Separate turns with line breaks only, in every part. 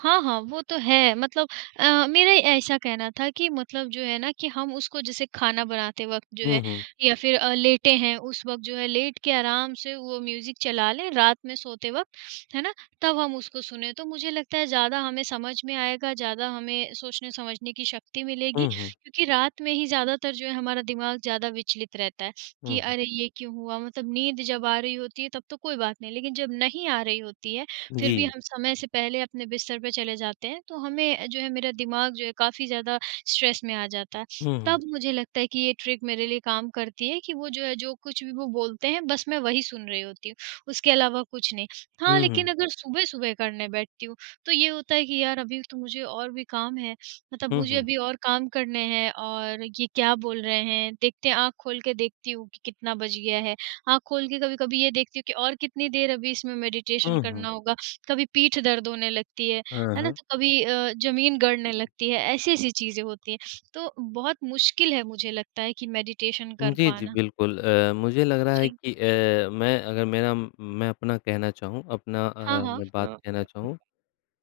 हाँ, हाँ, वो तो है मतलब अ, मेरे ऐसा कहना था कि मतलब जो है ना कि हम उसको जैसे खाना बनाते वक़्त जो
हुँ,
है,
हुँ।
या फिर अ, लेटे हैं उस वक़्त जो है लेट के आराम से वो म्यूज़िक चला लें रात में सोते वक़्त, है ना? तब हम उसको सुनें तो मुझे लगता है ज़्यादा हमें समझ में आएगा ज़्यादा हमें सोचने-समझने की शक्ति मिलेगी
हुँ, हुँ।
क्योंकि रात में ही ज़्यादातर जो है हमारा दिमाग ज़्यादा विचलित रहता है,
हुँ,
कि
हुँ।
अरे! ये क्यों हुआ मतलब नींद जब आ रही होती है तब तो कोई बात नहीं, लेकिन जब नहीं आ रही होती है फिर भी
जी।
हम समय से पहले अपने बिस्तर पे चले जाते हैं, तो हमें अ, जो है मेरा दिमाग जो है काफ़ी ज़्यादा स्ट्रेस में आ जाता है।
हुँ, हुँ।
तब मुझे लगता है कि ये ट्रिक मेरे लिए काम करती है कि वो जो है, जो कुछ भी वो बोलते हैं बस मैं वही सुन रही होती हूँ, उसके अलावा कुछ नहीं। हाँ,
हुँ,
लेकिन
हुँ।
अगर सुबह-सुबह करने बैठती हूँ, तो ये होता है कि यार अभी तो मुझे और भी काम है, मतलब
हुँ,
मुझे
हुँ।
अभी और काम करने हैं और ये क्या बोल रहे हैं देखते हैं, आँख खोल के देखती हूँ कि कितना बज गया है। आँख खोल के कभी-कभी ये देखती हूँ कि और कितनी देर अभी इसमें मेडिटेशन
हुँ, हुँ।
करना होगा, कभी पीठ दर्द होने लगती है,
अ,
है ना?
हाँ।
तो कभी अ, जमीन गड़ने लगती है। ऐसी-ऐसी चीज़ें होती हैं, तो बहुत मुश्किल है मुझे लगता है कि मेडिटेशन
उ,
कर
जी, जी,
पाना।
बिल्कुल, अ, मुझे लग रहा है
जी।
कि अ, मैं अगर मेरा उम, मैं अपना कहना चाहूँ, अपना
हाँ,
अ,
हाँ।
मैं बात कहना चाहूँ,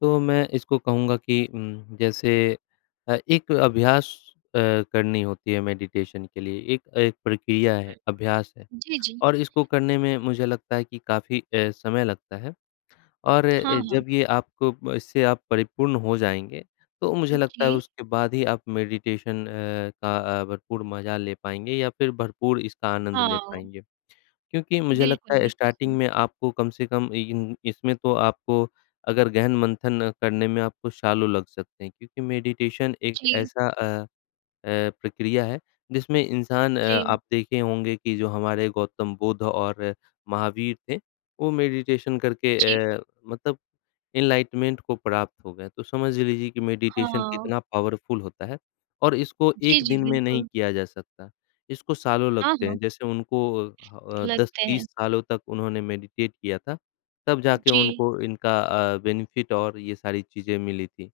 तो मैं इसको कहूँगा कि उम, जैसे अ, एक अभ्यास अ, करनी होती है मेडिटेशन के लिए। एक अ, एक प्रक्रिया है अभ्यास है,
जी, जी।
और इसको करने में मुझे लगता है कि काफ़ी अ, समय लगता है और अ,
हाँ, हाँ।
जब ये आपको इससे आप परिपूर्ण हो जाएँगे, तो मुझे लगता है
ओके।
उसके बाद ही आप मेडिटेशन अ, का भरपूर मज़ा ले पाएँगे या फिर भरपूर इसका आनंद ले
हाओ।
पाएँगे। क्योंकि मुझे लगता
बिल्कुल,
है
बिल्कुल,
स्टार्टिंग
सही।
में आपको कम से कम इन इसमें तो आपको अगर गहन मंथन करने में आपको सालों लग सकते हैं क्योंकि मेडिटेशन एक
जी।
ऐसा अ अ, प्रक्रिया है, जिसमें इंसान अ,
जी।
आप देखे होंगे कि जो हमारे गौतम बुद्ध और महावीर थे, वो मेडिटेशन करके
जी।
अ, मतलब एनलाइटमेंट को प्राप्त हो गए। तो समझ लीजिए कि मेडिटेशन
हाँ।
कितना पावरफुल होता है और इसको
जी,
1
जी,
दिन में नहीं
बिल्कुल।
किया जा सकता। इसको सालों
हाँ,
लगते
हाँ।
हैं जैसे उनको अ अ, दस
लगते हैं।
तीस सालों तक उन्होंने मेडिटेट किया था, तब जाके
जी।
उनको इनका अ, बेनिफिट और ये सारी चीजें मिली थी।